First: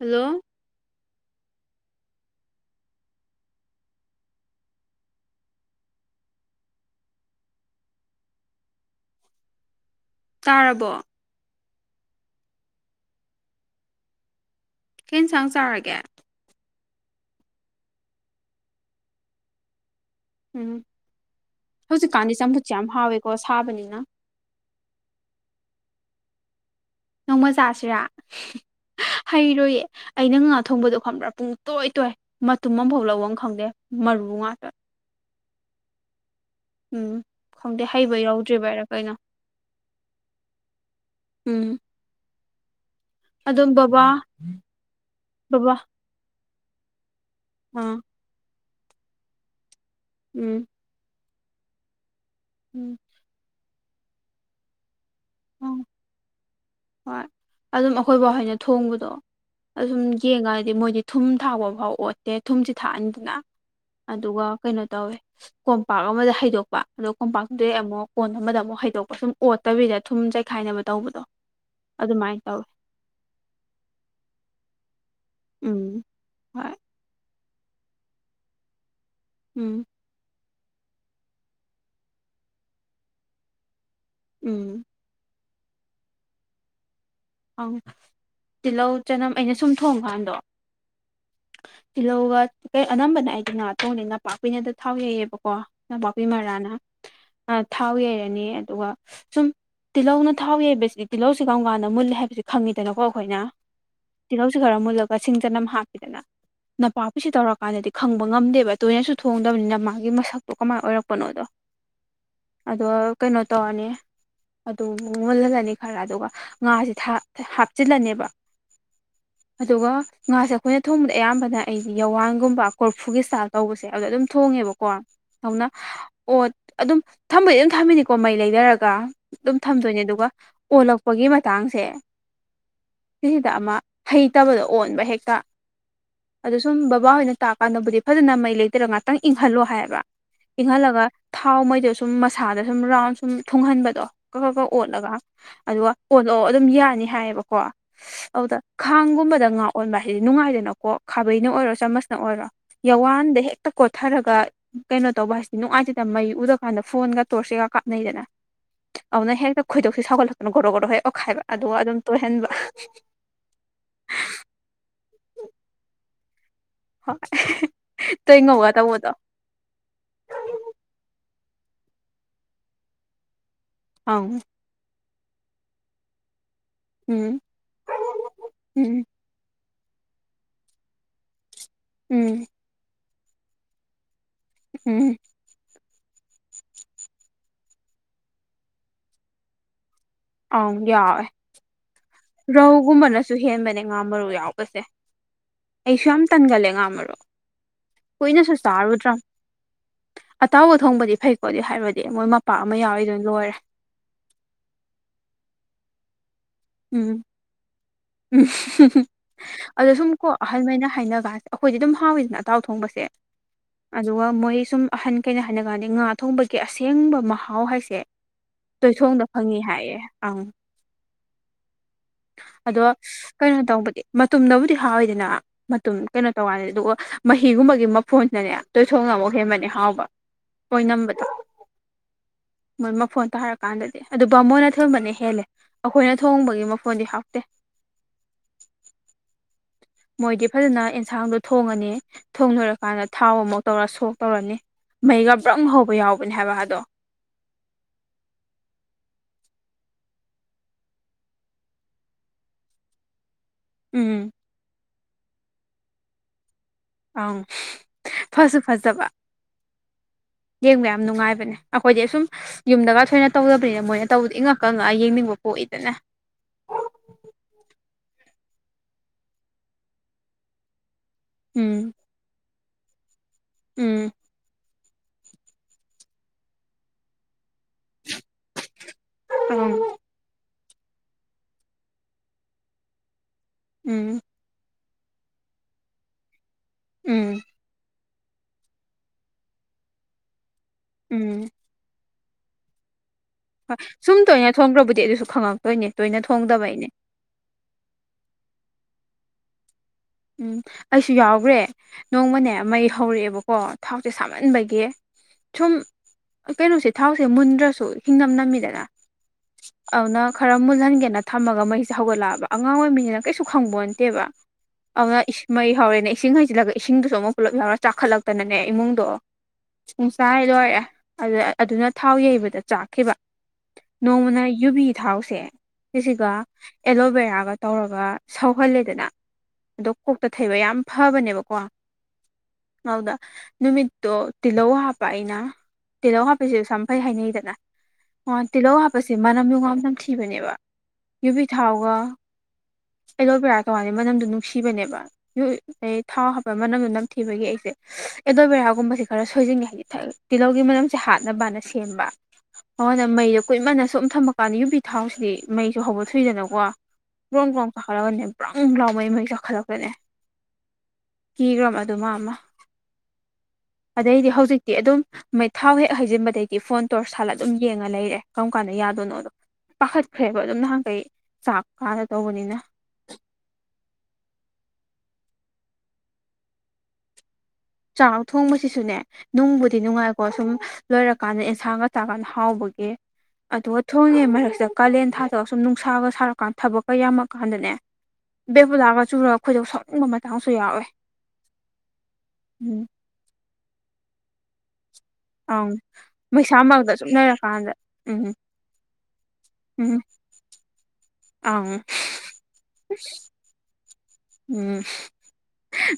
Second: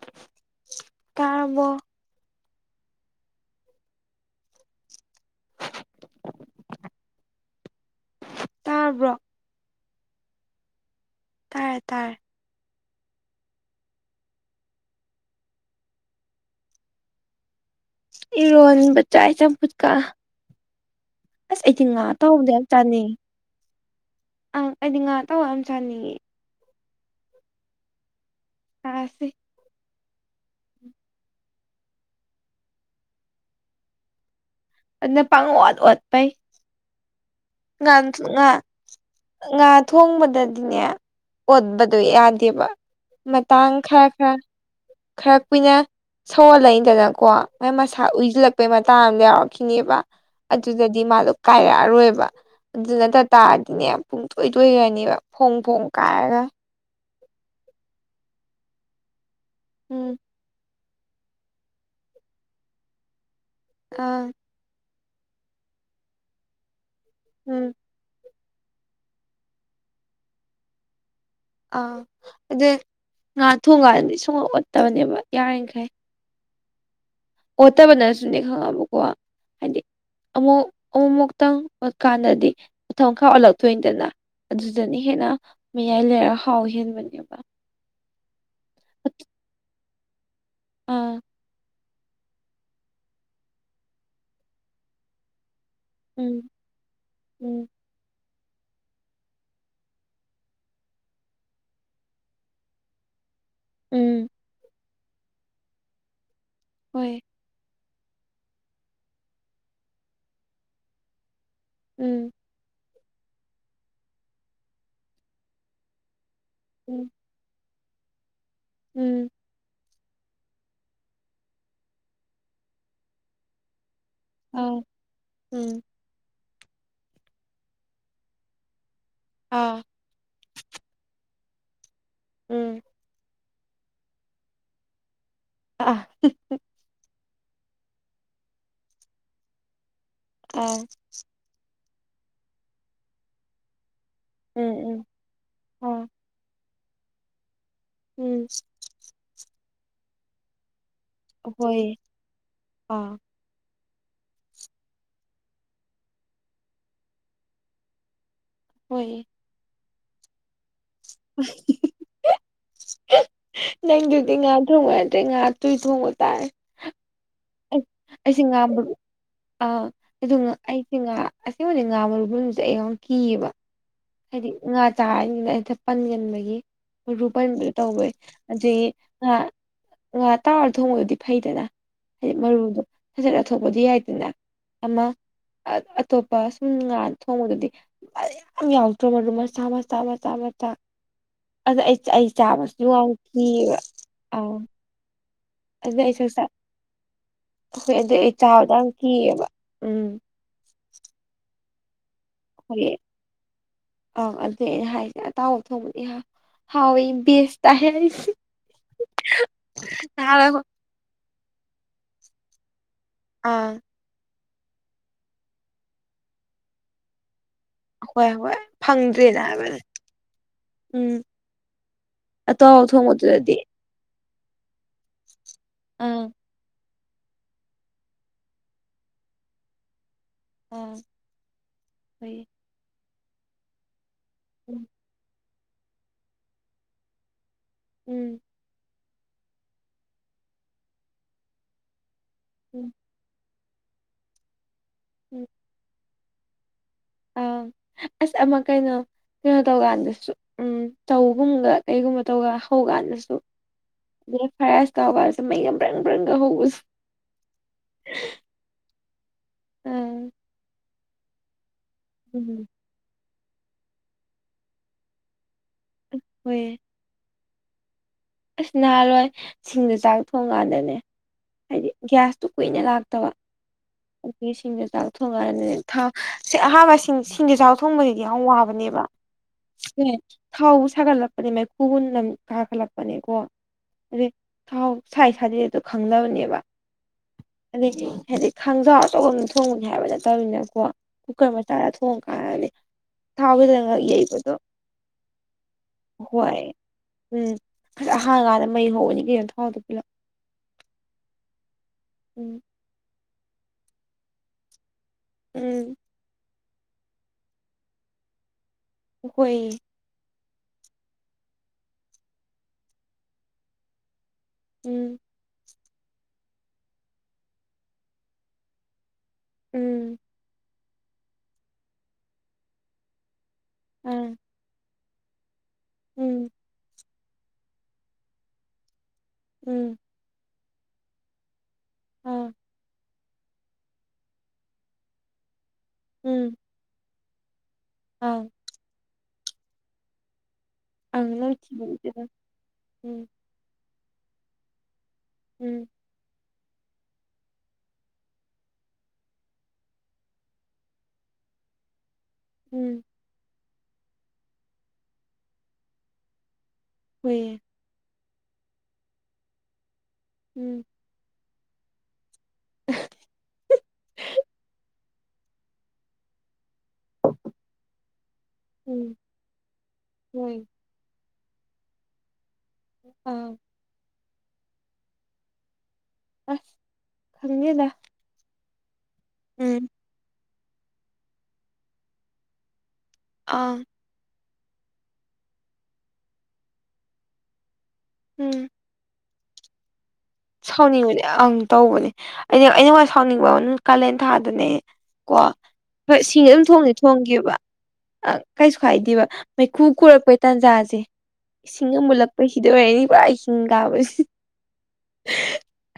Hello ꯇꯥꯔꯕꯣ ꯇꯥꯕ꯭ꯔꯣ ꯇꯥꯔꯕꯣ ꯇꯥꯔꯦ ꯇꯥꯔꯦ ꯀꯦꯟꯁꯥꯡ ꯆꯥꯔꯒꯦ ꯏꯔꯣꯟꯕ ꯆꯥꯏ ꯆꯝꯐꯨꯠꯀ ꯎꯝ ꯑꯁ ꯑꯩꯗꯤ ꯉꯥ ꯍꯧꯖꯤꯛꯀꯥꯟꯗꯤ ꯇꯧꯕꯗ ꯆꯝꯐꯨꯠꯁꯦ ꯌꯥꯝ ꯆꯥꯅꯤꯡꯉꯤ ꯍꯥꯎꯋꯤꯀꯣ ꯁꯥꯕꯅꯤꯅ ꯑꯪ ꯑꯩꯗꯤ ꯉꯥ ꯇꯥꯎꯕ ꯌꯥꯝ ꯆꯥꯅꯤꯡꯉꯤ ꯅꯣꯡꯃ ꯆꯥꯁꯤꯔꯥ ꯆꯥꯁꯤ ꯍꯩꯔꯣꯏꯌꯦ ꯑꯩꯅ ꯉꯥ ꯊꯣꯡꯕꯗꯣ ꯈꯪꯕ꯭ꯔꯥ ꯄꯨꯡ ꯇꯣꯏ ꯇꯣꯏ ꯃꯇꯨꯝ ꯑꯃꯐꯥꯎ ꯂꯧꯕꯝ ꯈꯪꯗꯦ ꯃꯔꯨ ꯉꯥꯛꯇ ꯑꯩꯅ ꯄꯪꯑꯣꯠ ꯑꯣꯠꯄꯩ ꯎꯝ ꯈꯪꯗꯦ ꯉꯥꯟ ꯍꯩꯕ ꯉꯥ ꯌꯥꯎꯗ꯭ꯔꯤꯕꯩꯔꯥ ꯀꯩꯅꯣ ꯉꯥ ꯊꯣꯡꯕꯗꯗꯤꯅꯦ ꯎꯝ ꯑꯣꯠꯄꯗꯨ ꯌꯥꯗꯦꯕ ꯑꯗꯨꯝ ꯃꯇꯥꯡ ꯕꯕꯥ ꯈꯔ ꯈꯔ ꯈꯔ ꯕꯕꯥ ꯀꯨꯏꯅ ꯁꯧꯍꯜꯂꯏꯅꯤꯗꯅꯀꯣ ꯃꯥꯏ ꯑꯥ ꯃꯁꯥ ꯎꯏꯁꯤꯜꯂꯛꯄ ꯄꯩ ꯃꯇꯥꯡ ꯑꯃ ꯌꯥꯎꯔꯛꯈꯤꯅꯦꯕ ꯎꯝ ꯑꯗꯨꯗꯗꯤ ꯃꯥꯗꯣ ꯀꯥꯏꯔꯛꯑꯔꯣꯏꯕ ꯑꯗꯨꯗ ꯎꯝ ꯅꯠꯇꯥ ꯇꯥꯔꯗꯤꯅꯦ ꯄꯨꯡꯇꯣꯏꯇꯣꯏꯈ꯭ꯔꯅꯦꯕ ꯐꯣꯡ ꯑ ꯐꯣꯡ ꯀꯥꯏꯔꯒ ꯍꯣꯏ ꯑꯗꯨꯝ ꯑꯩꯈꯣꯏ ꯕꯥꯍꯣꯏꯅ ꯊꯣꯡꯕꯗꯣ ꯑꯗꯨꯝ ꯎꯝ ꯌꯦꯡꯀꯥꯟꯗꯗꯤ ꯃꯣꯏꯗꯤ ꯊꯨꯝ ꯊꯥꯛꯄꯐꯥꯎ ꯑꯣꯠꯇꯦ ꯊꯨꯝꯁꯦ ꯊꯥꯛꯑꯅꯤꯗꯅ ꯑꯥ ꯑꯗꯨꯒ ꯀꯩꯅꯣ ꯇꯧꯋꯦ ꯀꯣꯝꯄꯥꯛ ꯑꯃꯗ ꯍꯩꯗꯣꯛꯄ ꯑꯗꯨ ꯎꯝ ꯀꯣꯝꯄꯥꯛꯇꯨꯗꯩ ꯑꯃꯨꯛ ꯀꯣꯟ ꯑꯃꯗ ꯑꯃꯨꯛ ꯍꯩꯗꯣꯛꯄ ꯁꯨꯝ ꯑꯣꯠꯇꯕꯤꯗ ꯊꯨꯝ ꯆꯥꯏꯈꯥꯏꯅꯕ ꯇꯧꯕꯗꯣ ꯑꯪ ꯑꯗꯨꯃꯥꯏꯅ ꯇꯧꯋꯦ ꯑꯗꯨ ꯉꯥ ꯊꯣꯡꯀꯥꯟꯗꯗꯤ ꯁꯨꯡꯑꯣꯠ ꯑꯣꯠꯇꯕꯅꯦꯕ ꯌꯥꯔꯤꯈꯩ ꯎꯝ ꯍꯣꯏ ꯑꯣꯠꯇꯕꯅꯁꯨꯅꯦ ꯈꯪꯉꯕꯀꯣ ꯍꯥꯏꯗꯤ ꯎꯝ ꯑꯃꯨꯛ ꯑꯃꯨꯛꯃꯨꯛꯇꯪ ꯑꯣꯠꯀꯥꯟꯗꯗꯤ ꯃꯊꯛ ꯃꯈꯥ ꯑꯣꯜꯂꯛꯇꯣꯏꯅꯤꯗꯅ ꯎꯝ ꯑꯗꯨꯗꯅꯤ ꯍꯦꯟꯅ ꯃꯌꯥꯏ ꯂꯩꯔ ꯍꯥꯎ ꯍꯦꯟꯕꯅꯦꯕ ꯑꯪ ꯇꯤꯜꯍꯧ ꯆꯅꯝ ꯑꯩꯅ ꯁꯨꯝ ꯊꯣꯡꯀꯥꯟꯗꯣ ꯑꯥ ꯇꯤꯜꯍꯧꯒ ꯑꯦ ꯑꯅꯝꯕꯅ ꯑꯩꯗꯤ ꯉꯥ ꯊꯣꯡꯉꯗꯤ ꯅꯥꯄꯥꯛꯄꯤꯅꯗ ꯊꯥꯎ ꯌꯩꯌꯦꯕꯀꯣ ꯅꯄꯥꯛꯄꯤ ꯎꯝ ꯃꯔꯥꯅ ꯑꯥ ꯎꯝ ꯊꯥꯎ ꯌꯩꯔꯅꯤ ꯑꯗꯨꯒ ꯁꯨꯝ ꯇꯤꯜꯍꯧꯅ ꯊꯥꯎ ꯌꯩꯕꯁꯤꯗꯤ ꯇꯤꯜꯍꯧꯁꯤ ꯀꯔꯝ ꯀꯥꯟꯗ ꯃꯨꯂꯦ ꯍꯥꯏ ꯈꯪꯉꯤꯗꯅꯀꯣ ꯑꯩꯈꯣꯏꯅ ꯎꯝ ꯇꯤꯜꯍꯧꯁꯤ ꯈꯔ ꯃꯨꯜꯂꯒ ꯁꯤꯡ ꯆꯅꯝ ꯍꯥꯞꯄꯤꯗꯅ ꯍꯣꯏ ꯅꯄꯥꯛꯄꯤꯁꯤ ꯇꯧꯔ ꯀꯥꯟꯗꯗꯤ ꯈꯪꯕ ꯉꯝꯗꯦꯕ ꯇꯣꯏꯅꯁꯨ ꯊꯣꯡꯗꯕꯅꯤꯅ ꯃꯥꯒꯤ ꯃꯁꯛꯇꯣ ꯀꯃꯥꯏꯅ ꯑꯣꯏꯔꯛꯄꯅꯣꯗꯣ ꯎꯝ ꯑꯗꯣ ꯀꯩꯅꯣ ꯇꯧꯔꯅꯤ ꯑꯗꯨ ꯃꯨꯜꯍꯜꯂꯅꯤ ꯈꯔ ꯑꯗꯨꯒ ꯉꯥꯁꯦ ꯎꯝ ꯊꯥꯛ ꯍꯥꯞꯆꯤꯜꯂꯅꯦꯕ ꯎꯝ ꯑꯗꯨꯒ ꯉꯥꯁꯦ ꯑꯩꯈꯣꯏꯅ ꯊꯣꯡꯕꯗ ꯑꯌꯥꯝꯕꯅ ꯑꯩꯗꯤ ꯌꯥꯋꯥꯟꯒꯨꯝꯕ ꯀꯣꯔꯐꯨꯒꯤ ꯏꯁꯇꯥꯏꯜ ꯇꯧꯕꯁꯦ ꯑꯗꯨꯗ ꯑꯗꯨꯝ ꯑꯥ ꯊꯣꯡꯉꯦꯕꯀꯣ ꯍꯧꯅ ꯎꯝ ꯑꯣꯠ ꯑꯗꯨꯝ ꯊꯝꯕꯗꯤ ꯑꯗꯨꯝ ꯊꯝꯃꯤꯅꯤꯀꯣ ꯃꯩ ꯂꯩꯊꯔꯒ ꯑꯗꯨꯝ ꯑꯥ ꯊꯝꯗꯣꯏꯅꯦ ꯑꯗꯨꯒ ꯑꯣꯜꯂꯛꯄꯒꯤ ꯃꯇꯥꯡꯁꯦ ꯎꯝ ꯗ ꯑꯃ ꯍꯩꯇꯕꯗ ꯑꯣꯟꯕ ꯍꯦꯛꯇ ꯑꯥ ꯑꯗꯨ [unintelligible] ꯁꯨꯝ ꯕꯕꯥꯍꯣꯏꯅ ꯇꯥꯛꯀꯥꯟꯗꯕꯨꯗꯤ ꯐꯖꯅ ꯃꯩ ꯂꯩꯗꯔꯒ ꯉꯥꯛꯇꯪ ꯏꯪꯍꯜꯂꯣ ꯍꯥꯏꯌꯦꯕ ꯑꯥ ꯏꯪꯍꯜꯂꯒ ꯊꯥꯎꯃꯩꯗꯨ ꯁꯨꯝ ꯃꯁꯥꯗ ꯁꯨꯝ ꯔꯥꯎꯟ ꯁꯨꯝ ꯊꯨꯡꯍꯟꯕꯗꯣ ꯀꯛ ꯀꯛ ꯀꯛ ꯎꯝ ꯎꯝ ꯑꯣꯠꯂꯒ ꯑꯗꯨꯒ ꯑꯥ ꯑꯣꯜꯂꯛꯑꯣ ꯑꯗꯨꯝ ꯌꯥꯅꯤ ꯍꯥꯏꯌꯦꯕꯀꯣ ꯎꯝ ꯑꯗꯨꯗ ꯈꯥꯡꯒꯨꯝꯕꯗ ꯉꯥ ꯑꯣꯟꯕ ꯍꯥꯏꯁꯤꯗꯤ ꯅꯨꯡꯉꯥꯏꯗꯅꯀꯣ ꯈꯥꯕꯩꯅ ꯑꯣꯏꯔꯣ ꯍꯣꯏ ꯆꯥꯃꯁꯅ ꯑꯣꯏꯔꯣ ꯑꯥ ꯌꯥꯋꯥꯟꯗ ꯍꯦꯛ ꯇ ꯀꯣꯠꯊꯔꯒ ꯀꯩꯅꯣ ꯇꯧꯕ ꯍꯥꯏꯁꯤꯗꯤ ꯅꯨꯡꯉꯥꯏꯇꯦꯗꯅ ꯃꯩ ꯎꯗꯀꯥꯟꯗ ꯐꯣꯟꯒ ꯇꯣꯔꯆ ꯀꯩꯒ ꯀꯥꯞꯅꯩꯗꯅ ꯍꯣꯏ ꯑꯗꯨꯅ ꯍꯦꯛꯇ ꯈꯣꯏꯗꯧꯁꯤ ꯁꯥꯎꯒꯠꯂꯛꯇꯅ ꯒꯣꯔꯣ ꯒꯣꯔꯣ ꯍꯦꯛ ꯑꯣꯠꯈꯥꯏꯕ ꯑꯗꯨꯒ ꯑꯗꯨꯝ ꯇꯣꯏꯍꯟꯕ ꯅꯪ ꯗꯨꯗꯤ ꯉꯥ ꯊꯣꯡꯕ ꯅꯇꯦ ꯉꯥ ꯇꯨꯢ ꯊꯣꯡꯕ ꯇꯥꯔꯦ [unintelligible] ꯑꯩ ꯑꯩꯁꯦ ꯉꯥ ꯇꯣꯢꯉꯧꯒ ꯃꯔꯨ ꯇꯧꯕꯗꯨ ꯑꯥ ꯑꯗꯨꯒ ꯑꯩꯁꯦ ꯉꯥ ꯑꯁꯦꯡꯕꯗꯤ ꯉꯥ ꯃꯔꯨꯒꯨꯝꯕꯁꯦ ꯑꯩ ꯌꯥꯝ ꯀꯤꯑꯦꯕ ꯑꯪ ꯍꯥꯏꯗꯤ ꯉꯥ ꯆꯥꯔ ꯅꯤꯅ ꯍꯦꯛꯇ ꯄꯟꯒꯟꯕꯒꯤ ꯃꯔꯨ ꯎꯝ ꯄꯟꯕꯤꯗꯣ ꯇꯧꯕꯩ ꯑꯗꯨꯏ ꯎꯝ ꯉꯥ ꯉꯥ ꯇꯥꯎꯔ ꯊꯣꯡꯕꯗꯨꯗꯤ ꯐꯩꯗꯅ ꯎꯝ ꯍꯥꯏꯗꯤ ꯃꯔꯨꯗꯣ ꯐꯖꯅ ꯊꯣꯛꯄꯗꯤ ꯌꯥꯏꯗꯅ ꯑꯃ ꯎꯝ ꯑ ꯑꯇꯣꯞꯄ ꯁꯨꯝ ꯉꯥ ꯊꯣꯡꯕꯗꯗꯤ ꯃꯌꯥꯝ ꯌꯥꯎꯇ꯭ꯔꯣ ꯃꯔꯨ ꯃꯁꯥ ꯃ ꯃꯆꯥ ꯃꯆꯥ ꯃꯆꯥ ꯑꯪ ꯌꯥꯎꯋꯦ ꯑꯗ ꯑꯩ [unintelligible] ꯑꯩ ꯆꯥꯕꯁꯨ ꯌꯥꯝ ꯔꯧꯒꯨꯝꯕꯅꯁꯨ ꯀꯤꯌꯦꯕ ꯍꯦꯟꯕꯅꯦ ꯉꯥ ꯃꯔꯨ ꯑꯥ ꯌꯥꯎꯕꯁꯦ ꯑꯗꯨꯅ ꯑꯩꯁꯨ ꯑꯩ ꯌꯥꯝ ꯁꯠ ꯁꯠ ꯇꯟꯒꯜꯂꯦ ꯉꯥ ꯃꯔꯨ ꯍꯣꯏ ꯑꯗꯨꯏ ꯑꯩ ꯀꯨꯏꯅꯁꯨ ꯆꯥꯕꯗꯨ ꯌꯥꯝ ꯆꯥꯔꯨꯗ꯭ꯔꯥ ꯀꯤꯌꯦꯕ ꯎꯝ ꯑꯇꯥꯎꯕ ꯊꯣꯡꯕꯗꯤ ꯐꯩ ꯀꯣ ꯑꯗꯨꯏ ꯍꯥꯏꯔꯣꯗꯤ ꯃꯣꯏ ꯃꯄꯥꯛ ꯑꯃ ꯍꯣꯏ ꯌꯥꯎꯏꯗꯨꯅ ꯂꯣꯏꯔꯦ ꯑꯪ ꯑꯗꯨꯏ ꯑꯩꯅ ꯍꯥꯏꯁꯦ ꯑꯇꯥꯎꯕ ꯊꯣꯡꯕꯅ ꯍꯥ ꯍꯥꯎꯋꯤ ꯎꯝ ꯕꯦꯏꯁ ꯇꯥꯏ ꯍꯥꯏ [unintelligible] ꯑꯗꯣ ꯁꯨꯝ ꯀꯣ ꯇꯥꯔꯕꯣ? ꯑꯍꯟꯃꯩꯅ ꯍꯥꯏꯅꯒꯥꯟꯁꯦ ꯑꯩꯈꯣꯏꯗꯤ ꯑꯗꯨꯝ ꯍꯥꯎꯋꯤꯗꯅ ꯑꯇꯥꯎ ꯊꯣꯡꯕꯁꯦ ꯑꯥ ꯑꯗꯨꯒ ꯃꯣꯏ ꯁꯨꯝ ꯑꯍꯟꯈꯩꯅ ꯍꯥꯏꯅ ꯀꯥꯟꯗꯤ ꯉꯥ ꯊꯣꯡꯕꯒꯤ ꯑꯁꯦꯡꯕ ꯃꯍꯥꯎ ꯍꯥꯏ ꯁꯦ ꯍꯣꯏ ꯍꯣꯏ ꯇꯣꯏꯊꯣꯡꯗ ꯐꯪꯗ꯭ꯔꯦꯅ ꯐꯪꯉꯤ ꯍꯥꯏꯕꯅꯦ ꯍꯥꯏꯌꯦ ꯑꯪ ꯎꯝ ꯑꯗꯣ ꯑꯇꯥꯎꯕ ꯊꯣꯡꯕꯗꯨꯗꯗꯤ ꯀꯩꯅꯣ ꯇꯧꯕꯗꯤ ꯃꯇꯨꯝꯗꯕꯨꯗꯤ ꯍꯥꯎꯏꯗꯅ ꯃꯇꯨꯝ ꯀꯩꯅꯣ ꯑꯥ ꯇꯧꯀꯥꯟꯗꯤ ꯑꯗꯨꯒ ꯃꯍꯤꯒꯨꯝꯕꯒꯤ ꯃꯐꯣꯟꯗꯅꯦ ꯇꯣꯏꯊꯣꯡꯅ ꯑꯃꯨꯛ ꯍꯦꯟꯕꯅꯦ ꯍꯥꯎꯕ ꯑꯥ ꯑꯣꯏꯅꯝꯕꯗꯣ ꯍꯣꯏ ꯃꯣꯏ ꯃꯐꯣꯟ ꯇꯥꯔꯛ ꯀꯥꯟꯗꯗꯤ ꯑꯗꯨ ꯕꯥꯃꯣꯟꯅ ꯎꯝ ꯊꯣꯡꯕꯅ ꯍꯦꯜꯂꯤ ꯑꯩꯈꯣꯏꯅ ꯊꯣꯡꯕꯒꯤ ꯃꯐꯣꯟꯗꯤ ꯍꯥꯎꯇꯦ ꯎꯝ ꯃꯣꯏꯗꯤ ꯐꯖꯅ ꯑꯦꯟꯁꯥꯡꯗꯣ ꯊꯣꯡꯉꯅꯤ ꯊꯣꯡ ꯎꯝ ꯂꯣꯏꯔꯀꯥꯟꯗ ꯊꯥꯎ ꯑꯃꯨꯛ ꯇꯧꯔ ꯁꯣꯛ ꯇꯧꯔꯅꯤ ꯃꯩꯒ ꯕ꯭ꯔꯪ ꯍꯧꯕ ꯌꯥꯎꯕꯅꯦ ꯍꯥꯏꯕ ꯑꯗꯣ ꯎꯝ ꯑꯁ ꯑꯃ ꯀꯩꯅꯣ ꯀꯩꯅꯣ ꯇꯧꯀꯥꯟꯗꯁꯨ ꯎꯝ ꯆꯧꯒꯨꯝꯕ ꯀꯩꯒꯨꯝꯕ ꯇꯧ ꯀꯥꯟ ꯍꯧꯒꯥꯟꯗꯁꯨ ꯎꯝ ꯑꯗꯨꯒ ꯐ꯭ꯔꯥꯏ ꯔꯥꯏꯁꯀ ꯍꯧꯀꯥꯟꯗꯁꯨ ꯃꯩꯒ ꯕ꯭ꯔꯪ ꯕ꯭ꯔꯪꯒ ꯍꯧꯕꯗꯨ ꯑꯪ ꯐꯁꯨ ꯐꯖꯕ ꯎꯝ ꯌꯦꯡꯕ ꯌꯥꯝ ꯅꯨꯉꯥꯏꯕꯅꯦ ꯑꯈꯣꯏꯗꯤ ꯑꯁꯨꯝ ꯎꯝ ꯌꯨꯝꯗꯒ ꯊꯣꯏꯅ ꯇꯧꯗꯕꯅꯤꯅ ꯃꯣꯏꯅ ꯇꯧꯕꯗꯨ ꯏꯉꯛꯀ ꯉꯛꯑ ꯌꯦꯡꯅꯤꯡꯕ ꯄꯣꯛꯏꯗꯅ ꯍꯣꯏꯌꯦ ꯑꯁ ꯅꯍꯜꯋꯥꯏ ꯁꯤꯡꯗ ꯆꯥꯛ ꯊꯣꯡ ꯒꯥꯟꯗꯅꯦ ꯍꯥꯏꯗꯤ ꯎꯝ ꯒ꯭ꯌꯥꯁꯇꯨ ꯀꯨꯏꯅ ꯂꯥꯛ ꯇꯕ ꯎꯝ ꯑꯗꯨꯏ ꯁꯤꯡꯗ ꯆꯥꯛ ꯊꯣꯡ ꯀꯥꯟꯗꯅꯦ ꯊꯥꯎ ꯑꯍꯥꯟꯕ ꯁꯤꯡ ꯁꯤꯡꯗ ꯆꯥꯛ ꯊꯣꯡꯕꯗꯤ ꯌꯥꯝ ꯋꯥꯕꯅꯦꯕ ꯎꯝ ꯊꯥꯎꯕꯨ ꯁꯥꯒꯠꯂꯛꯄꯅꯦ ꯃꯩꯈꯨꯕꯨ ꯅꯝ ꯀꯥꯈꯠꯂꯛꯄꯅꯦꯀꯣ ꯎꯝ [unintelligible] ꯊꯥꯎ ꯁꯥꯏ ꯁꯥꯗꯦꯗꯣ ꯈꯪꯗꯕꯅꯦꯕ ꯎꯝ ꯑꯗꯩꯗꯤ ꯍꯥꯏꯗꯤ ꯈꯥꯡꯖꯥꯎ ꯑꯆꯧꯕ ꯑꯝꯗ ꯊꯣꯡꯕꯅꯤ ꯍꯥꯏꯕ ꯅꯠꯇꯕꯅꯤꯅꯀꯣ ꯎꯝ ꯀꯨꯀꯔ ꯃꯆꯥꯗ ꯊꯣꯡꯉꯀꯥꯟꯗꯗꯤ ꯍꯣꯏ ꯁꯨꯝ ꯇꯣꯏꯅ ꯊꯣꯡꯈ꯭ꯔꯕꯨꯗꯤ ꯑꯗꯨꯁꯨ ꯈꯪꯉꯛꯇꯣꯏꯅꯦ ꯇꯣꯏꯅ ꯍꯣꯏ ꯊꯣꯡꯗꯕꯩꯅꯦ ꯎꯝ [unintelligible] ꯑꯍꯥꯟ ꯀꯥꯟꯗ ꯃꯩ ꯍꯧꯕꯅꯤ ꯀꯩꯩꯅꯣ ꯊꯥꯎꯗꯣ ꯄꯨꯂꯞ ꯎꯝ ꯑꯩꯁꯨ ꯌꯥꯎꯒ꯭ꯔꯦ ꯅꯣꯡꯃꯅꯦ ꯎꯝ ꯃꯩ ꯍꯧꯔꯛꯑꯦꯕꯀꯣ ꯊꯥꯎꯁꯦ ꯁꯥꯃꯟꯕꯒꯤ ꯁꯨꯝ ꯎꯝ ꯀꯩꯅꯣꯁꯦ ꯊꯥꯎꯁꯦ ꯃꯨꯟꯗ꯭ꯔꯁꯨ ꯍꯤꯡꯅꯝ ꯅꯝꯃꯤꯗꯅ ꯍꯣꯏ ꯑꯗꯨꯅ ꯈꯔ ꯃꯨꯜꯍꯟꯒꯦꯅ ꯊꯝꯃꯒ ꯃꯩꯁꯦ ꯍꯧꯒꯠꯂꯛꯑꯕ ꯑꯉꯥꯡ ꯑꯣꯏꯃꯤꯅ ꯀꯩꯁꯨ ꯈꯪꯄꯣꯟꯇꯦꯕ ꯎꯝ ꯑꯗꯨꯅ ꯏꯁ ꯃꯩ ꯍꯧꯔꯦꯅ ꯏꯁꯤꯡ ꯍꯩꯖꯤꯜꯂꯒ ꯏꯁꯤꯡꯗꯨꯁꯨ ꯑꯃꯨꯛ ꯄꯨꯂꯞ ꯌꯥꯎꯔ ꯆꯥꯛꯈꯠꯂꯛꯇꯅꯅꯦ ꯏꯃꯨꯡꯗꯣ ꯎꯝ ꯄꯨꯡꯆꯥꯏ ꯂꯣꯏꯔꯦ ꯑꯗꯨ ꯑꯗꯨꯅ ꯊꯥꯎ ꯌꯩꯕꯗ ꯆꯥꯛꯈꯤꯕ ꯑꯥ ꯅꯣꯡꯃꯅ ꯌꯨꯕꯤ ꯊꯥꯎꯁꯦ ꯁꯤꯁꯤꯒ ꯎꯝ ꯑꯦꯂꯣꯕꯦꯔꯥꯒ ꯇꯧꯔꯒ ꯁꯧꯍꯜꯂꯦꯗꯅ ꯑꯗꯣ ꯎꯝ ꯀꯣꯛꯇ ꯊꯩꯕ ꯌꯥꯝ ꯐꯕꯅꯦꯕꯀꯣ ꯑꯥ [unintelligible] ꯅꯨꯃꯤꯠꯇꯣ ꯇꯤꯜꯂꯧ ꯍꯥꯞꯄ ꯑꯩꯅ ꯇꯤꯜꯂꯧ ꯎꯝ ꯍꯥꯞꯄꯤꯖꯦ ꯁꯝ ꯐꯩ ꯍꯥꯏꯅꯩꯗꯅ ꯑꯥ [unintelligible] ꯇꯤꯜꯂꯧ ꯍꯥꯞꯄꯁꯦ ꯃꯅꯝ ꯌꯨꯡ ꯌꯥꯝ ꯅꯝꯊꯤꯕꯅꯦꯕ ꯑꯪ ꯌꯨꯕꯤ ꯊꯥꯎꯒ ꯅꯝꯊꯤꯕꯒꯤꯗꯨꯗ ꯎꯝ ꯑꯦꯂꯣꯕꯦ [unintelligible] [unintelligible] ꯃꯅꯝꯗꯣ ꯅꯨꯡꯁꯤꯕꯅꯦꯕ ꯎꯝ ꯑꯩ ꯊꯥꯎ ꯍꯥꯞꯄ ꯃꯅꯝꯗꯣ ꯅꯝꯊꯤꯕꯒꯤ ꯑꯩꯁꯦ ꯑꯦꯗꯣꯕꯦꯔꯥꯒꯨꯝꯕꯁꯦ ꯈꯔ ꯁꯣꯏꯖꯤꯟꯒꯦ ꯍꯥꯏꯗꯤ ꯇꯤꯜꯍꯧꯒꯤ ꯃꯅꯝꯁꯦ ꯍꯥꯠꯅꯕꯅ ꯁꯦꯝꯕ ꯎꯝ [unintelligible] ꯃꯩꯗꯣ ꯀꯨꯏꯃꯟꯗꯅ ꯁꯨꯝ ꯊꯝꯃꯀꯥꯟꯗ ꯌꯨꯕꯤ ꯊꯥꯎꯁꯤꯗꯤ ꯃꯩꯁꯨ ꯍꯧꯕ ꯊꯨꯏꯗꯅꯀꯣ ꯕ꯭ꯔꯣꯡ ꯍꯣꯏꯌꯦ ꯕ꯭ꯔꯣꯡ ꯀꯥꯈꯠꯂꯒꯅꯦ ꯕ꯭ꯔꯡ ꯂꯥꯎ ꯃꯩ ꯃꯩ ꯆꯥꯛꯈꯠꯂꯛꯄꯅꯦ ꯎꯝ ꯀꯤꯒ꯭ꯔꯕ ꯑꯗꯨ ꯃꯥ ꯑꯃ [unintelligible] ꯑꯗꯩꯗꯤ ꯍꯧꯖꯤꯛꯇꯤ ꯑꯗꯨꯝ ꯃꯩ ꯊꯥꯎ ꯍꯦꯛ ꯍꯩꯖꯤꯟꯕꯗꯩꯗꯤ ꯐꯣꯟ ꯇꯣꯔꯁ ꯊꯥꯜꯂ ꯑꯗꯨꯝ ꯌꯦꯡꯉ ꯂꯩꯔꯦ ꯀꯔꯝꯀꯥꯟꯗ ꯎꯝ ꯌꯥꯗꯣꯏꯅꯣꯗꯣ ꯄꯥꯈꯠꯈ꯭ꯔꯦꯕ ꯑꯗꯨꯝ ꯍꯣꯏ ꯅꯍꯥꯟ ꯀꯩ ꯆꯥꯛ ꯀꯥꯟꯅ ꯇꯧꯕꯅꯤꯅ ꯎꯝ ꯑꯁ [unintelligible] ꯆꯥꯛ ꯊꯣꯡꯕꯁꯤꯁꯨꯅꯦ ꯅꯨꯡꯕꯨꯗꯤ ꯎꯝ ꯅꯨꯡꯉꯥꯏꯀꯣ ꯁꯨꯝ ꯂꯣꯏꯔꯀꯥꯟꯗ ꯑꯦꯟꯁꯥꯡꯒ ꯆꯥꯀꯥꯟꯗ ꯍꯥꯎꯕꯒꯤ ꯑꯥ ꯑꯗꯨꯒ [unintelligible] ꯊꯣꯡꯉꯤꯉꯩ ꯃꯔꯛꯁꯤꯗ ꯀꯥꯂꯦꯟ ꯊꯥꯗꯣ ꯁꯨꯝ ꯅꯨꯡꯁꯥꯒ ꯁꯥꯔꯀꯥꯟ ꯊꯕꯛꯀ ꯌꯥꯝꯃꯛ ꯀꯥꯟꯗꯅꯦ ꯎꯝ ꯕꯦꯕꯨꯂꯥꯒ ꯆꯨꯔꯥ ꯈꯣꯏꯗꯧ ꯁꯥꯎꯅꯤꯡꯕ ꯃꯇꯥꯡꯁꯨ ꯌꯥꯎꯋꯦ [unintelligible] ꯑꯪ ꯇꯧꯕꯅꯦ ꯑꯩꯅ ꯎꯝ ꯑꯩꯅ [unintelligible] ꯁꯥꯎꯅꯤꯡꯕ ꯑꯃꯅ ꯀꯥꯂꯦꯟ ꯊꯥꯗꯅꯦ ꯀꯣ ꯑꯪ ꯍꯣꯏ ꯁꯤꯡ [unintelligible] ꯃꯩꯁꯥ ꯑꯗꯨꯝ ꯊꯣꯡꯗꯤ ꯃꯔꯛꯇ ꯁꯨꯝ ꯊꯣꯡꯒꯦꯕ ꯂꯩꯔꯀꯥꯟꯗ ꯎꯝ ꯑꯥ ꯀꯩꯁꯨ ꯀꯥꯏꯗꯦꯕ ꯃꯩꯈꯨ ꯎꯝ ꯈꯨꯔꯛꯄꯩ ꯇꯟꯖꯥꯖꯦ ꯑꯪ ꯏꯁꯤꯡꯒ ꯃꯨꯠꯂꯛꯄꯩ ꯁꯤꯗ ꯑꯣꯏꯔꯦ ꯑꯩꯅ ꯄꯨꯔꯥ ꯍꯤꯡ ꯀꯥꯕ ꯎꯝ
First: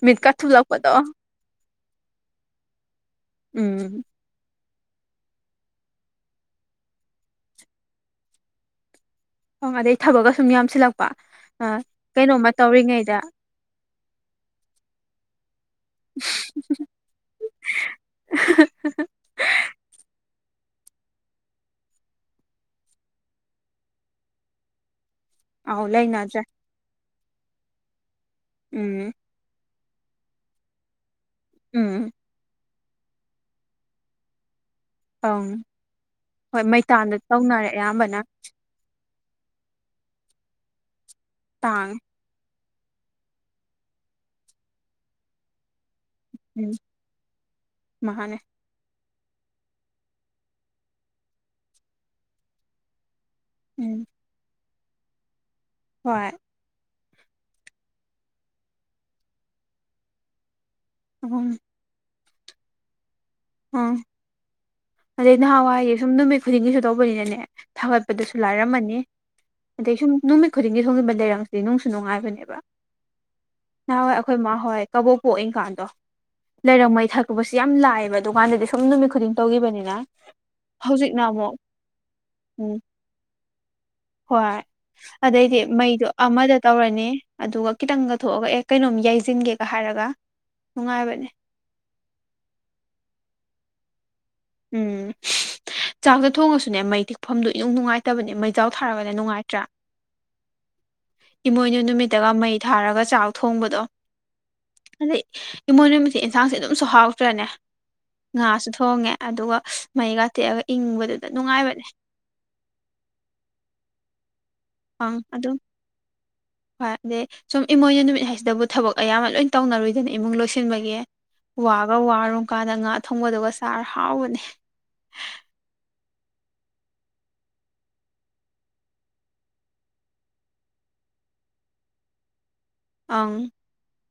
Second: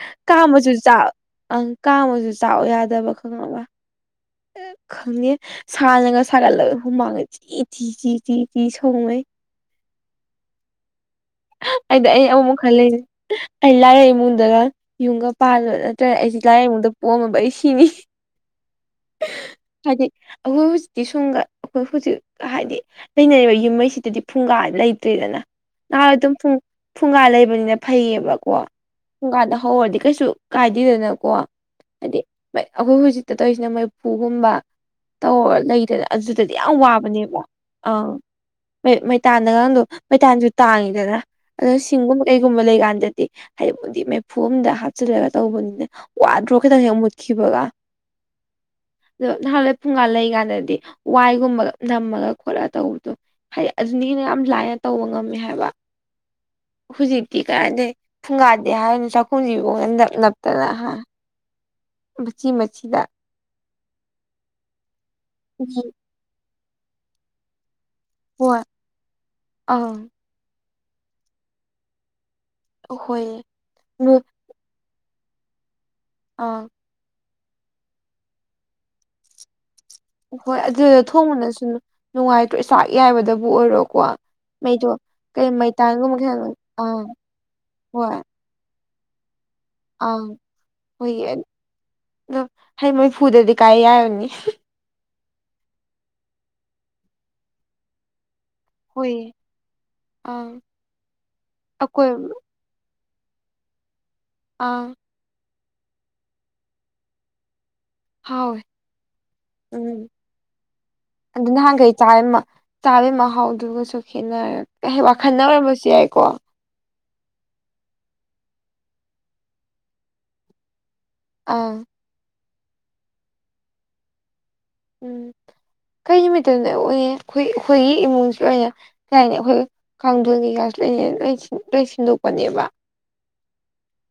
ꯃꯤꯠꯀ ꯀꯥꯝꯃꯁꯨ ꯊꯨꯞꯂꯛꯄꯗꯣ ꯆꯥꯛ ꯑꯪ ꯀꯥꯝꯃꯁꯨ ꯆꯥꯛꯑꯣ ꯌꯥꯗꯕ [unintelligible] ꯎꯝ [unintelligible] ꯁꯥꯅꯒ ꯁꯥꯒꯠꯂꯒ ꯍꯨꯃꯥꯡꯒ ꯆꯤ ꯆꯤ ꯆꯤ ꯆꯤ ꯆꯤ ꯁꯧꯉꯩ [unintelligible] ꯑꯗꯩ ꯊꯕꯛꯀ ꯁꯨꯝ ꯌꯥꯝꯁꯤꯜꯂꯛꯄ ꯑ ꯑꯩꯗꯤ ꯑꯩ ꯀꯩꯅꯣꯝꯃ ꯑꯃꯨꯛ ꯈꯜꯂꯦ ꯇꯧꯔꯤꯉꯩꯗ ꯑꯩ ꯂꯥꯏꯔ ꯏꯃꯨꯡꯗꯒ ꯌꯨꯝꯒ ꯄꯥꯜ [unintelligible] [unintelligible] ꯑꯩꯁꯤ ꯂꯥꯏꯔ ꯏꯃꯨꯡꯗ ꯄꯣꯛꯑꯝꯃꯕ ꯑꯩ ꯁꯤꯅꯤ [unintelligible] ꯍꯥꯏꯗꯤ ꯑꯩꯈꯣꯏ ꯍꯧꯖꯤꯛꯇꯤ [unintelligible] ꯑꯩꯈꯣꯏ ꯍꯧꯖꯤꯛ ꯍꯥꯏꯗꯤ ꯂꯩꯅꯔꯤꯕ ꯌꯨꯝ [unintelligible] ꯁꯤꯗꯗꯤ ꯐꯨꯡꯒꯥ ꯂꯩꯇ꯭ꯔꯦꯗꯅ ꯑꯧ ꯅꯍꯥꯟ ꯑꯗꯨꯝ ꯂꯩꯅꯗ꯭ꯔꯦ ꯐꯨꯡ ꯐꯨꯡꯒꯥ ꯂꯩꯕꯅꯤꯅ ꯐꯩꯌꯦꯕꯀꯣ ꯎꯝ ꯐꯨꯡꯒꯥꯗ ꯍꯧꯔꯗꯤ ꯀꯩꯁꯨ ꯀꯥꯏꯗꯦꯗꯅꯀꯣ ꯎꯝ ꯍꯥꯏꯗꯤ ꯑꯩꯈꯣꯏ ꯍꯧꯖꯤꯛꯇ ꯇꯧꯔꯤꯁꯤꯅ ꯃꯩꯐꯨꯒꯨꯝꯕ ꯇꯧꯔ ꯑꯪ ꯂꯩꯗꯅ ꯑꯗꯨꯗꯗꯤ ꯍꯣꯏ ꯌꯥꯝ ꯃꯩꯇꯥꯟꯗ ꯋꯥꯕꯅꯦꯕ ꯇꯧꯅꯔꯦ ꯑꯪ ꯑꯌꯥꯝꯕꯅ ꯃꯩ ꯃꯩꯇꯥꯟꯗꯒꯥꯡꯗꯣ ꯃꯩꯇꯥꯟꯁꯨ ꯇꯥꯡꯉꯤꯗꯅ ꯑꯗꯨꯅ ꯇꯥꯡꯉꯦ ꯁꯤꯡꯒꯨꯝꯕ ꯀꯩꯒꯨꯝꯕ ꯂꯩꯀꯥꯟꯗꯗꯤ ꯍꯥꯏꯗꯤꯕꯨꯗꯤ ꯃꯩꯐꯨ ꯑꯝꯗ ꯍꯥꯞꯆꯤꯜꯂꯒ ꯇꯧꯕꯅꯤꯅ ꯋꯥꯗ꯭ꯔꯣ ꯎꯝ ꯈꯤꯇꯪ ꯍꯦꯛ ꯃꯨꯠꯈꯤꯕꯒ ꯃꯥꯅꯦ ꯑꯗꯣ ꯅꯍꯥꯟꯋꯥꯏ ꯐꯨꯡꯒꯥ ꯂꯩꯔꯤꯀꯥꯟꯗꯗꯤ ꯋꯥꯏꯒꯨꯝꯕꯒ ꯅꯝꯃꯒ ꯈꯣꯠꯂꯒ ꯇꯧ ꯑ ꯍꯥꯏꯗꯤ ꯎꯝ ꯑꯗꯨꯅꯤꯅ ꯌꯥꯝ ꯂꯥꯏꯅ ꯇꯧꯕ ꯉꯝꯃꯦ ꯍꯥꯏꯕ ꯍꯣꯏ ꯍꯧꯖꯤꯛꯇꯤ ꯀꯥꯔꯥꯏꯗꯩ ꯐꯨꯡꯒꯥꯗꯦ ꯍꯥꯏꯔꯅꯨ ꯆꯥꯛꯈꯨꯝꯁꯤꯐꯥꯎꯕ ꯅꯞ ꯅꯞꯇꯅ ꯌꯥ ꯑꯗꯨꯝ ꯃꯆꯤ ꯃꯆꯤꯗ ꯎꯝ ꯑꯗꯩ ꯅꯍꯥꯟꯋꯥꯏ ꯁꯨꯝ ꯅꯨꯃꯤꯠ ꯈꯨꯗꯤꯡꯒꯤꯁꯨ ꯇꯧꯕꯅꯤꯅꯅꯦ ꯊꯥꯒꯠꯄꯗꯁꯨ ꯍꯣꯏ ꯂꯥꯏꯔꯝꯃꯅꯤ ꯑꯗꯩ ꯁꯨꯝ ꯑꯪ ꯅꯨꯃꯤꯠ ꯈꯨꯗꯤꯡꯒꯤ ꯊꯣꯡꯖꯤꯟꯕ ꯂꯩꯔꯪꯁꯤꯗꯤ ꯅꯨꯡꯁꯨ ꯅꯨꯡꯉꯥꯏꯕꯅꯦꯕ ꯍꯣꯏꯌꯦ ꯅꯍꯥꯟꯋꯥꯏ ꯑꯩꯈꯣꯏ ꯃꯥ ꯍꯣꯏ ꯀꯕꯣꯛ ꯄꯣꯛꯏ ꯀꯥꯟꯗꯣ ꯑꯥ ꯂꯩꯔꯪ ꯃꯩ ꯊꯒꯠꯄꯁꯤ ꯌꯥꯝ ꯂꯥꯛꯑꯦꯕ ꯗꯨꯀꯥꯟꯗꯗꯤ ꯁꯨꯝ ꯅꯨꯃꯤꯠ ꯈꯨꯗꯤꯡ ꯇꯧꯈꯤꯕꯅꯤꯅ ꯍꯣꯏ ꯑꯗꯨꯗ ꯍꯧꯖꯤꯛꯅ ꯑꯃꯨꯛ ꯊꯣꯡꯕꯅꯁꯨ ꯅꯨꯡꯉꯥꯏꯇ꯭ꯔꯣ ꯎꯝ ꯆꯥꯛ ꯌꯥꯏꯕꯗꯕꯨ ꯑꯣꯏꯔꯣꯀꯣ ꯍꯣꯏ ꯃꯩꯗꯣ ꯀꯩ ꯑꯗꯩꯗꯤ ꯃꯩꯗꯣ ꯃꯩꯇꯥꯟꯒꯨꯝꯕ ꯈꯤꯇꯪ ꯑꯃꯗ ꯑꯥ ꯇꯧꯔꯅꯤ ꯑꯗꯨꯒ ꯈꯤꯇꯪꯒ ꯊꯣꯛꯑꯒ ꯑꯦ ꯀꯩꯅꯣꯝ ꯌꯥꯏꯁꯤꯟꯒꯦ ꯑꯪ ꯍꯣꯏꯒꯤ ꯍ ꯃꯩꯐꯨꯗꯗꯤ ꯀꯥꯏ ꯌꯥꯔꯅꯤ ꯎꯝ ꯆꯥꯛꯇ ꯊꯣꯡꯉꯁꯨꯅꯦ ꯃꯩ ꯇꯤꯛꯐꯝꯗꯣ ꯏꯅꯨꯡ ꯅꯨꯡꯉꯥꯏꯇ ꯐꯠꯇꯕꯅꯤ ꯃꯩꯖꯥꯎ ꯊꯥꯔꯒꯅ ꯍꯣꯏꯌꯦ ꯅꯨꯡꯉꯥꯏꯇ꯭ꯔꯥ ꯑꯥ ꯏꯃꯣꯏꯅꯨ ꯑꯀꯣꯏ ꯅꯨꯃꯤꯠꯇꯒ ꯃꯩ ꯊꯥꯔꯒ ꯆꯥꯛ ꯊꯣꯡꯕꯗꯣ ꯑꯥ ꯑꯗꯩ ꯏꯃꯣꯏ ꯅꯨꯨꯃꯤꯠꯁꯦ ꯌꯦꯟꯁꯥꯡꯁꯦ ꯑꯗꯨꯝꯁꯨ ꯍꯥꯎꯇ꯭ꯔꯅꯦ ꯍꯥꯎꯋꯦ ꯉꯥꯁꯨ ꯊꯣꯡꯉꯦ ꯑꯗꯨꯒ ꯎꯝ ꯃꯩꯒꯥ ꯇꯦꯛꯑꯒ ꯏꯪꯕꯗꯨꯗ ꯅꯨꯡꯉꯥꯏꯕꯅꯦ [unintelligible] ꯆꯥꯔꯤꯕ ꯃꯍꯥꯎꯗꯨꯒꯁꯨ ꯈꯦꯠꯅꯔ ꯏꯌꯦ ꯑꯪ ꯋꯥꯈꯜꯅ ꯑꯗꯨꯝ ꯑꯣꯔꯕꯁꯨ ꯌꯥꯏꯀꯣ ꯍꯣꯏ ꯑꯗꯩ ꯁꯨꯝ ꯏꯃꯣꯏꯅꯨ ꯅꯨꯃꯤꯠ ꯍꯥꯏꯁꯤꯗꯕꯨ ꯊꯕꯛ ꯑꯌꯥꯝꯕ ꯂꯣꯏ ꯇꯧꯅꯔꯨꯗꯅꯦ ꯏꯃꯨꯡ ꯂꯣꯏꯁꯤꯟꯕꯒꯤ ꯑꯥ ꯋꯥꯒ ꯋꯥꯔꯨ ꯀꯥꯟꯗ ꯉꯥ ꯊꯣꯡꯕꯗꯨꯒ ꯆꯥꯔ ꯍꯥꯎꯕꯅꯦ ꯎꯝ ꯀꯩ ꯅꯨꯃꯤꯠꯇꯅ ꯎꯏ ꯑꯩꯈꯣꯏ ꯑꯩꯈꯣꯏꯒꯤ ꯏꯃꯨꯡꯁꯨ ꯑꯣꯏꯅ ꯀꯩꯥꯏ ꯍꯥꯏꯅꯤ ꯑꯩꯈꯣꯏ ꯀꯡꯊꫭꯜ ꯀꯩꯀꯥꯁꯨ ꯂꯩ ꯂꫭꯏ ꯂꫭꯏ ꯁꯤꯟꯗꯣꯛꯄꯅꯦꯕ ꯑꯪ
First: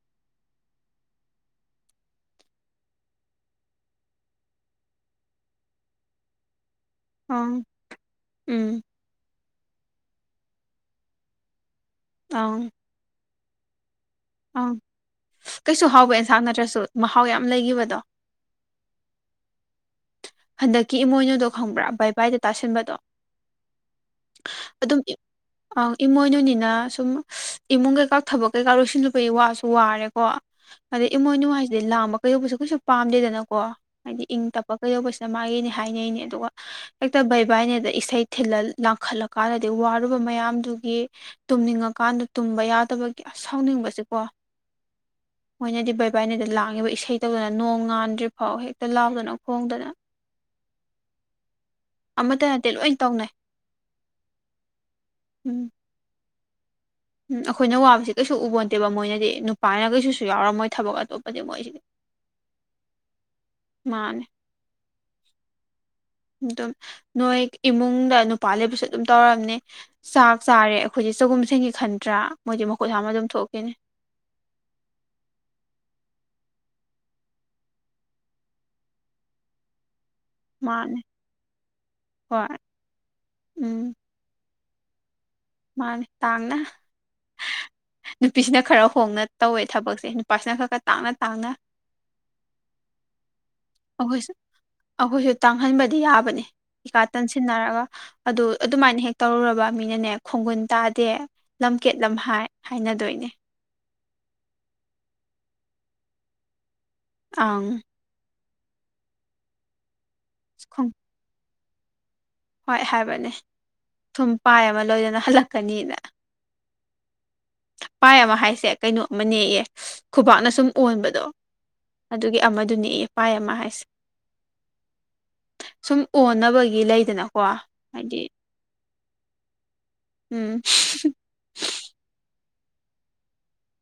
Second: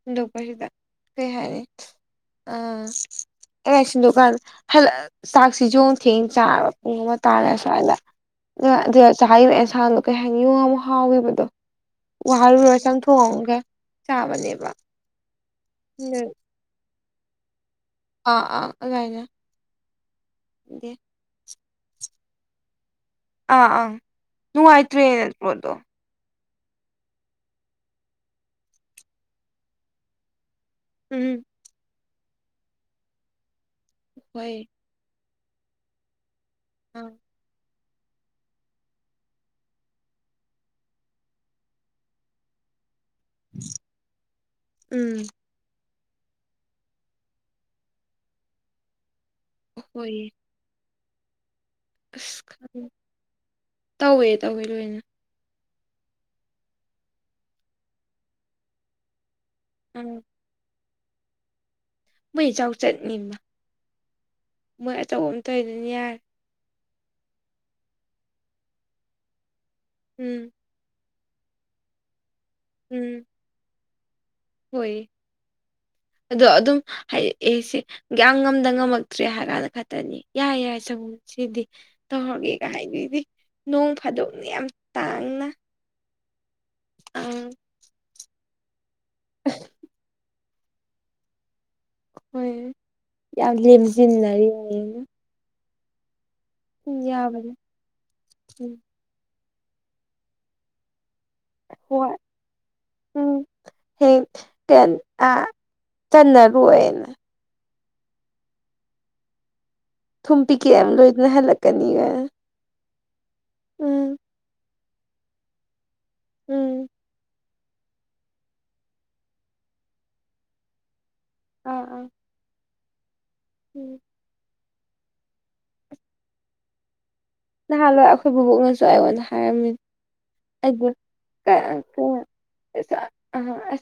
ꯍꯨꯟꯗꯣꯛꯄꯁꯤꯗ ꯀꯩ ꯍꯥꯏꯅꯤ ꯑꯝ ꯑꯩꯅ ꯁꯤꯟꯗꯨꯀꯥꯟ ꯍꯂ ꯆꯥꯛꯁꯤꯖꯣꯡ ꯊꯦꯡ ꯆꯥꯔꯕ ꯄꯨꯡ ꯑꯃ ꯇꯥꯔ ꯑꯪ ꯁ꯭ꯋꯥꯏꯗ ꯎꯝ ꯑꯗꯨꯗ ꯆꯥꯈꯤꯕ ꯑꯦꯟꯁꯥꯡꯗꯣ ꯀꯩ ꯍꯥꯏꯅꯤ ꯌꯨꯡ ꯑꯃ ꯍꯥꯎꯈꯤꯕꯗꯣ ꯑꯪ ꯋꯥꯔꯨꯔ ꯆꯪꯊꯣꯛꯑꯝꯒꯦ ꯑꯪ ꯀꯩꯁꯨ ꯍꯥꯎꯕ ꯑꯦꯟꯁꯥꯡ ꯅꯠꯇ꯭ꯔꯁꯨ ꯃꯍꯥꯎ ꯌꯥꯝ ꯂꯩꯈꯤꯕꯗꯣ ꯑꯥ ꯑꯥ ꯑꯗꯨꯃꯥꯏꯅ ꯍꯟꯗꯛꯀꯤ ꯏꯃꯣꯏꯅꯨꯗꯣ ꯈꯪꯕ꯭ꯔꯥ ꯕꯥꯏ ꯕꯥꯏꯗ ꯇꯥꯁꯤꯟꯕꯗꯣ? ꯑꯥ ꯑꯥ ꯑꯗꯨꯝ ꯅꯨꯡꯉꯥꯏꯇ꯭ꯔꯦ ꯑꯗꯣ꯫ ꯑꯪ ꯏꯃꯣꯏꯅꯨꯅꯤꯅ ꯁꯨꯝ ꯏꯃꯨꯡ ꯀꯩꯀꯥ ꯊꯕꯛ ꯀꯩꯀꯥ ꯂꯣꯏꯁꯤꯜꯂꯨꯕꯒꯤ ꯋꯥꯁꯨ ꯋꯥꯔꯦꯀꯣ꯫ ꯑꯗꯩ ꯎꯝ ꯏꯃꯣꯏꯅꯨ ꯍꯥꯏꯁꯤꯗꯤ ꯂꯥꯡꯕ ꯀꯩꯗꯧꯕꯁꯨ ꯀꯩꯁꯨ ꯄꯥꯝꯗꯦꯗꯅꯀꯣ ꯍꯥꯏꯗꯤ ꯏꯪ ꯍꯣꯏ ꯇꯞꯄ ꯀꯩꯗꯧꯕꯁꯤ ꯃꯥꯒꯤꯅꯦ ꯍꯥꯏꯅꯩꯅꯦ ꯑꯗꯨꯒ ꯑꯥ ꯍꯦꯛꯇ ꯕꯩꯕꯥꯏꯅꯦꯗ ꯏꯁꯩ ꯊꯤꯜꯂ ꯂꯥꯡꯈꯠꯂ ꯀꯥꯟꯗꯗꯤ ꯋꯥꯔꯨꯕ ꯃꯌꯥꯝꯗꯨꯒꯤ ꯇꯨꯝꯅꯤꯡꯉꯀꯥꯟꯗ ꯇꯨꯝꯕ ꯌꯥꯗꯕ ꯑꯁ ꯁꯥꯎꯅꯤꯡꯕꯁꯦꯀꯣ꯫ ꯎꯝ ꯃꯣꯏꯅꯗꯤ ꯕꯩꯕꯥꯏꯅꯗ ꯂꯥꯡꯉꯤꯕ ꯏꯁꯩ ꯇꯧꯗꯅ ꯅꯣꯡ ꯉꯥꯟꯗ꯭ꯔꯤ ꯐꯥꯎ ꯍꯦꯛꯇ ꯂꯥꯎꯗꯅ ꯈꯣꯡꯗꯅ꯫ ꯍꯣꯏꯌꯦ꯫ ꯑꯁ ꯑꯃꯠꯇ ꯅꯠꯇꯦ ꯈꯪ ꯂꯣꯏ ꯇꯧꯅꯩ꯫ ꯇꯧꯋꯦ ꯇꯧꯋꯦ ꯂꯣꯏꯅ꯫ ꯎꯝ ꯎꯝ ꯑꯩꯈꯣꯏꯅ ꯋꯥꯕꯁꯤ ꯀꯩꯁꯨ ꯎꯕꯣꯟꯠꯇꯦꯕ ꯃꯣꯏꯅꯗꯤ ꯅꯨꯄꯥꯅ ꯎꯝ ꯀꯩꯁꯨꯁꯨ ꯌꯥꯎꯔꯝꯃꯣꯏ ꯊꯕꯛ ꯑꯇꯣꯞꯄꯗꯤ ꯃꯣꯏꯁꯤꯗꯤ꯫ ꯃꯣꯏ ꯆꯥꯎꯆꯠ ꯅꯤꯅꯥ꯫ ꯃꯥꯅꯦ꯫ ꯃꯣꯏ ꯑꯆꯧꯕ ꯑꯃ ꯇꯧꯔꯤꯗꯨꯅ ꯌꯥꯔꯦ꯫ ꯑꯗꯨꯝ ꯅꯣꯏ ꯏꯃꯨꯡꯗ ꯅꯨꯄꯥ ꯂꯩꯕꯁꯨ ꯑꯗꯨꯝ ꯇꯧꯔꯝꯅꯤ ꯆꯥꯛ ꯎꯝ ꯆꯥꯔꯦ ꯑ ꯈꯣꯏꯗꯤ ꯆꯒꯨꯝ ꯁꯦꯡꯒꯦ ꯈꯟꯗ꯭ꯔꯥ ꯃꯣꯏꯗꯤ ꯃꯈꯨꯠ ꯍꯥꯝꯃ ꯑꯗꯨꯝ ꯊꯣꯛꯈꯤꯅꯤ꯫ ꯍꯣꯏ꯫ ꯑꯗꯣ ꯑꯗꯨꯝ ꯍꯥꯏ ꯑꯦ ꯁꯤ ꯌꯥꯝ ꯉꯝꯗ ꯉꯝꯃꯛꯇ꯭ꯔꯦ ꯍꯥꯏꯔ ꯀꯥꯟꯗ ꯈꯛꯇꯅꯦ꯫ ꯌꯥꯏ ꯌꯥꯏ ꯃꯥꯅꯦ ꯆꯒꯨꯝꯁꯤꯗꯤ ꯍꯣꯏ ꯇꯧꯔꯒꯦꯀꯥꯏ ꯍꯥꯏꯕꯤꯗꯦ ꯎꯝ ꯅꯣꯡ ꯐꯥꯗꯣꯛꯅꯦ ꯌꯥꯝ ꯇꯥꯡꯅ꯫ ꯃꯥꯅꯦ ꯇꯥꯡꯅ ꯑꯪ ꯅꯨꯄꯤꯁꯤꯅ ꯈꯔ ꯍꯣꯡꯅ ꯇꯧꯋꯦ ꯊꯕꯛꯁꯦ꯫ ꯄꯥꯔꯁꯅꯦꯜ ꯈꯛꯇ ꯇꯥꯡꯅ-ꯇꯥꯡꯅ꯫ ꯈꯣꯏ ꯌꯥꯝ ꯑꯩꯈꯣꯏꯁꯨ ꯂꯦꯝꯖꯤꯟꯅꯔꯤꯌꯦꯅꯦ꯫ ꯑꯩꯈꯣꯏꯁꯨ ꯇꯥꯡꯍꯟꯕꯗꯤ ꯌꯥꯕꯅꯦ ꯏꯤꯀꯥ ꯌꯥꯕꯅꯦ ꯇꯟꯁꯤꯟꯅꯔꯒ ꯑꯗꯨ ꯎꯝ ꯑꯗꯨꯃꯥꯏꯅ ꯍꯦꯛ ꯇꯧꯔꯨꯔꯕ ꯃꯤꯅꯅꯦ ꯈꯣꯡꯒꯨꯟ ꯇꯥꯗꯦ ꯂꯝꯀꯦꯠ ꯂꯝꯍꯥꯏ ꯍꯥꯏꯅꯗꯣꯏꯅꯦ꯫ ꯍꯦꯛ ꯇꯟ ꯑ ꯆꯟꯅꯔꯣꯏꯅ꯫ ꯑꯪ꯫ ꯊꯨꯝ ꯄꯤꯛꯀꯦꯠ ꯑꯃ ꯂꯣꯏꯗꯅ ꯍꯜꯂꯛꯀꯅꯤꯒ꯫ ꯍꯣꯏ ꯍꯥꯏꯕꯅꯦ ꯎꯝ ꯊꯨꯝ ꯄꯥꯏ ꯑꯃ ꯂꯣꯏꯗꯅ ꯍꯜꯂꯛꯀꯅꯤꯅ꯫ ꯎꯝ꯫ ꯄꯥꯏ ꯑꯃ ꯍꯥꯏꯁꯦ ꯀꯩꯅꯣ ꯑꯃꯅꯦꯌꯦ ꯈꯨꯕꯥꯛꯅ ꯁꯨꯝ ꯑꯣꯟꯕꯗꯣ ꯑꯥ ꯑꯥ ꯑꯗꯨꯒꯤ ꯑꯃꯗꯨꯅꯦꯌꯦ ꯄꯥꯏ ꯑꯃ ꯍꯥꯏꯁꯦ꯫ ꯎꯝ ꯁꯨꯝ ꯑꯣꯟꯅꯕꯒꯤ ꯂꯩꯗꯅ꯫ ꯅꯍꯥꯥꯟꯋꯥꯏ ꯑꯈꯣꯏ ꯕꯨꯕꯣꯛꯅꯁꯨ ꯑꯩꯉꯣꯟꯗ ꯍꯥꯏꯔꯝꯃꯤꯅꯤ꯫ ꯎꯝ [unintelligible] [unintelligible] ꯑꯁꯨꯝ ꯍꯥꯏꯔ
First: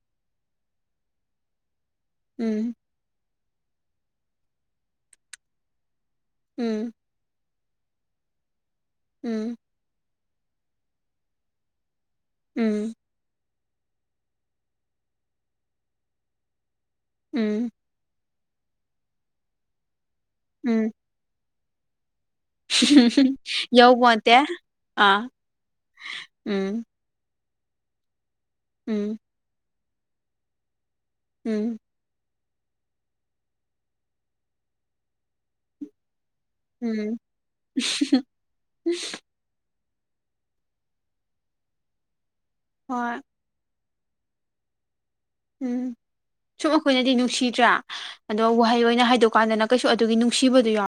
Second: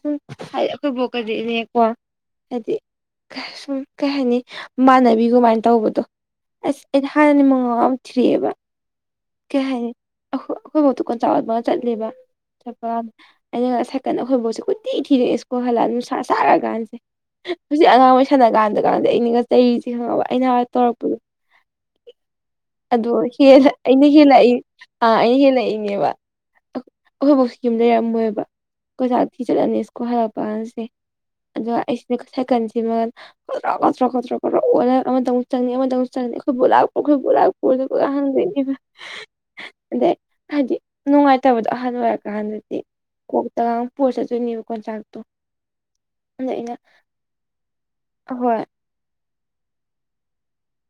ꯑꯩꯈꯣꯏ ꯕꯨꯕꯣꯛꯀꯗꯤꯅꯦꯀꯣ꯫ ꯎꯝ ꯍꯥꯏꯗꯤ ꯁꯨꯝ ꯀꯩ ꯍꯥꯏꯅꯤ ꯏꯃꯅꯕꯤꯒꯨꯝꯃꯥꯏꯅ ꯇꯧꯕꯗꯣ ꯑꯁ ꯎꯝ ꯑꯩꯅ ꯊꯥꯏꯅꯗꯤ ꯃꯉꯥꯎ ꯌꯥꯝ ꯊꯤꯔꯛꯑꯦꯕ꯫ ꯎꯝ꯫ ꯀꯩ ꯍꯥꯏꯅꯤ ꯑꯩꯈꯣꯏꯕꯣꯛꯇꯣ ꯀꯣꯟꯆꯥꯛ ꯌꯣꯟꯕꯒ ꯆꯠꯂꯦꯕ ꯎꯝ ꯊꯕꯟ ꯑꯩꯅ ꯁꯥꯏꯀꯟꯗ ꯑꯩꯈꯣꯕꯨꯕꯣꯛꯁꯦ ꯀꯣꯏꯊꯤ ꯊꯤꯗꯣꯏꯅꯦ ꯁ꯭ꯀꯣꯜ ꯍꯜꯂꯛꯑꯒ ꯅꯨꯡꯁꯥ ꯁꯥꯔꯀꯥꯟꯁꯦ꯫ ꯎꯝ ꯍꯧꯖꯤꯛ ꯑꯉꯥꯡꯒꯣꯏ ꯁꯥꯟꯅ ꯀꯥꯟꯗ ꯀꯥꯟꯗ ꯑꯩꯅꯒ ꯆꯩꯔꯤꯁꯦ ꯈꯪꯉꯕ ꯑꯩꯅ ꯎꯝ ꯇꯧꯔꯛꯄꯗꯣ꯫ [unintelligible] ꯍꯦꯜ ꯑꯩꯅ ꯌꯧꯄꯣꯟꯇꯦ ꯍꯦꯜꯂꯛꯏ ꯑꯥ ꯑꯩꯅ ꯍꯦꯜꯂꯛꯏꯅꯦꯕ꯫ ꯎꯝ ꯑꯩꯈꯣꯏꯕꯣꯛꯁꯨ ꯌꯨꯝ ꯂꯩꯔꯝꯃꯣꯏꯕ ꯎꯝ ꯀꯣꯏꯁꯥ ꯊꯤ ꯆꯠꯂꯅꯤ ꯁ꯭ꯀꯨꯜ ꯍꯜꯂꯛꯄ ꯀꯥꯟꯁꯦ꯫ ꯑꯗꯣ ꯎꯝ ꯑꯩꯁ ꯂꯣꯢ ꯀꯛꯊꯠꯀꯅꯤ ꯊꯤꯃꯜꯂꯗꯤ ꯒꯣꯗ꯭ꯔꯣꯛ ꯒꯣꯗ꯭ꯔꯣꯛ ꯒꯣꯗ꯭ꯔꯣꯛ ꯑꯣꯠꯂ ꯑꯃꯗ ꯑꯃꯨꯛ ꯆꯪꯅꯤ ꯑꯃꯗ ꯑꯃꯨꯛ ꯆꯟꯅꯤ ꯑꯩꯈꯣꯢ ꯕꯣꯛ ꯂꯥꯛꯄ꯭ꯔꯣ ꯎꯝ ꯑꯩꯈꯣꯢ ꯕꯣꯛ ꯂꯥꯛꯄ꯭ꯔꯣꯅ ꯀꯣꯢꯍꯪꯗꯩꯅꯤꯗ ꯑꯗꯩ ꯍꯥꯏꯗꯤ ꯅꯨꯡꯉꯥꯏꯇꯕꯗꯣ ꯑꯍꯜ ꯑꯣꯏꯔꯛꯀꯥꯟꯗꯗꯤ ꯍꯣꯏ UNINTELLIGIBLE ꯄꯨꯔꯒ ꯆꯠꯇꯣꯢꯅꯦꯕ ꯀꯣꯟꯆꯥꯛꯇꯣ ꯎꯝ ꯑꯗ ꯁꯨꯝ ꯑꯩꯅ ꯑꯩꯈꯣꯏꯅꯗꯤ ꯅꯨꯡꯁꯤꯗ꯭ꯔꯥ ꯑꯗꯣ ꯑꯍꯣꯏ ꯋꯥꯍꯩ ꯑꯣꯏꯅ ꯍꯥꯏꯗꯣꯛ ꯀꯥꯟꯗꯅ ꯀꯩꯁꯨ ꯑꯗꯨꯒꯤ ꯅꯨꯡꯁꯤꯕꯗꯨ ꯌꯥꯎ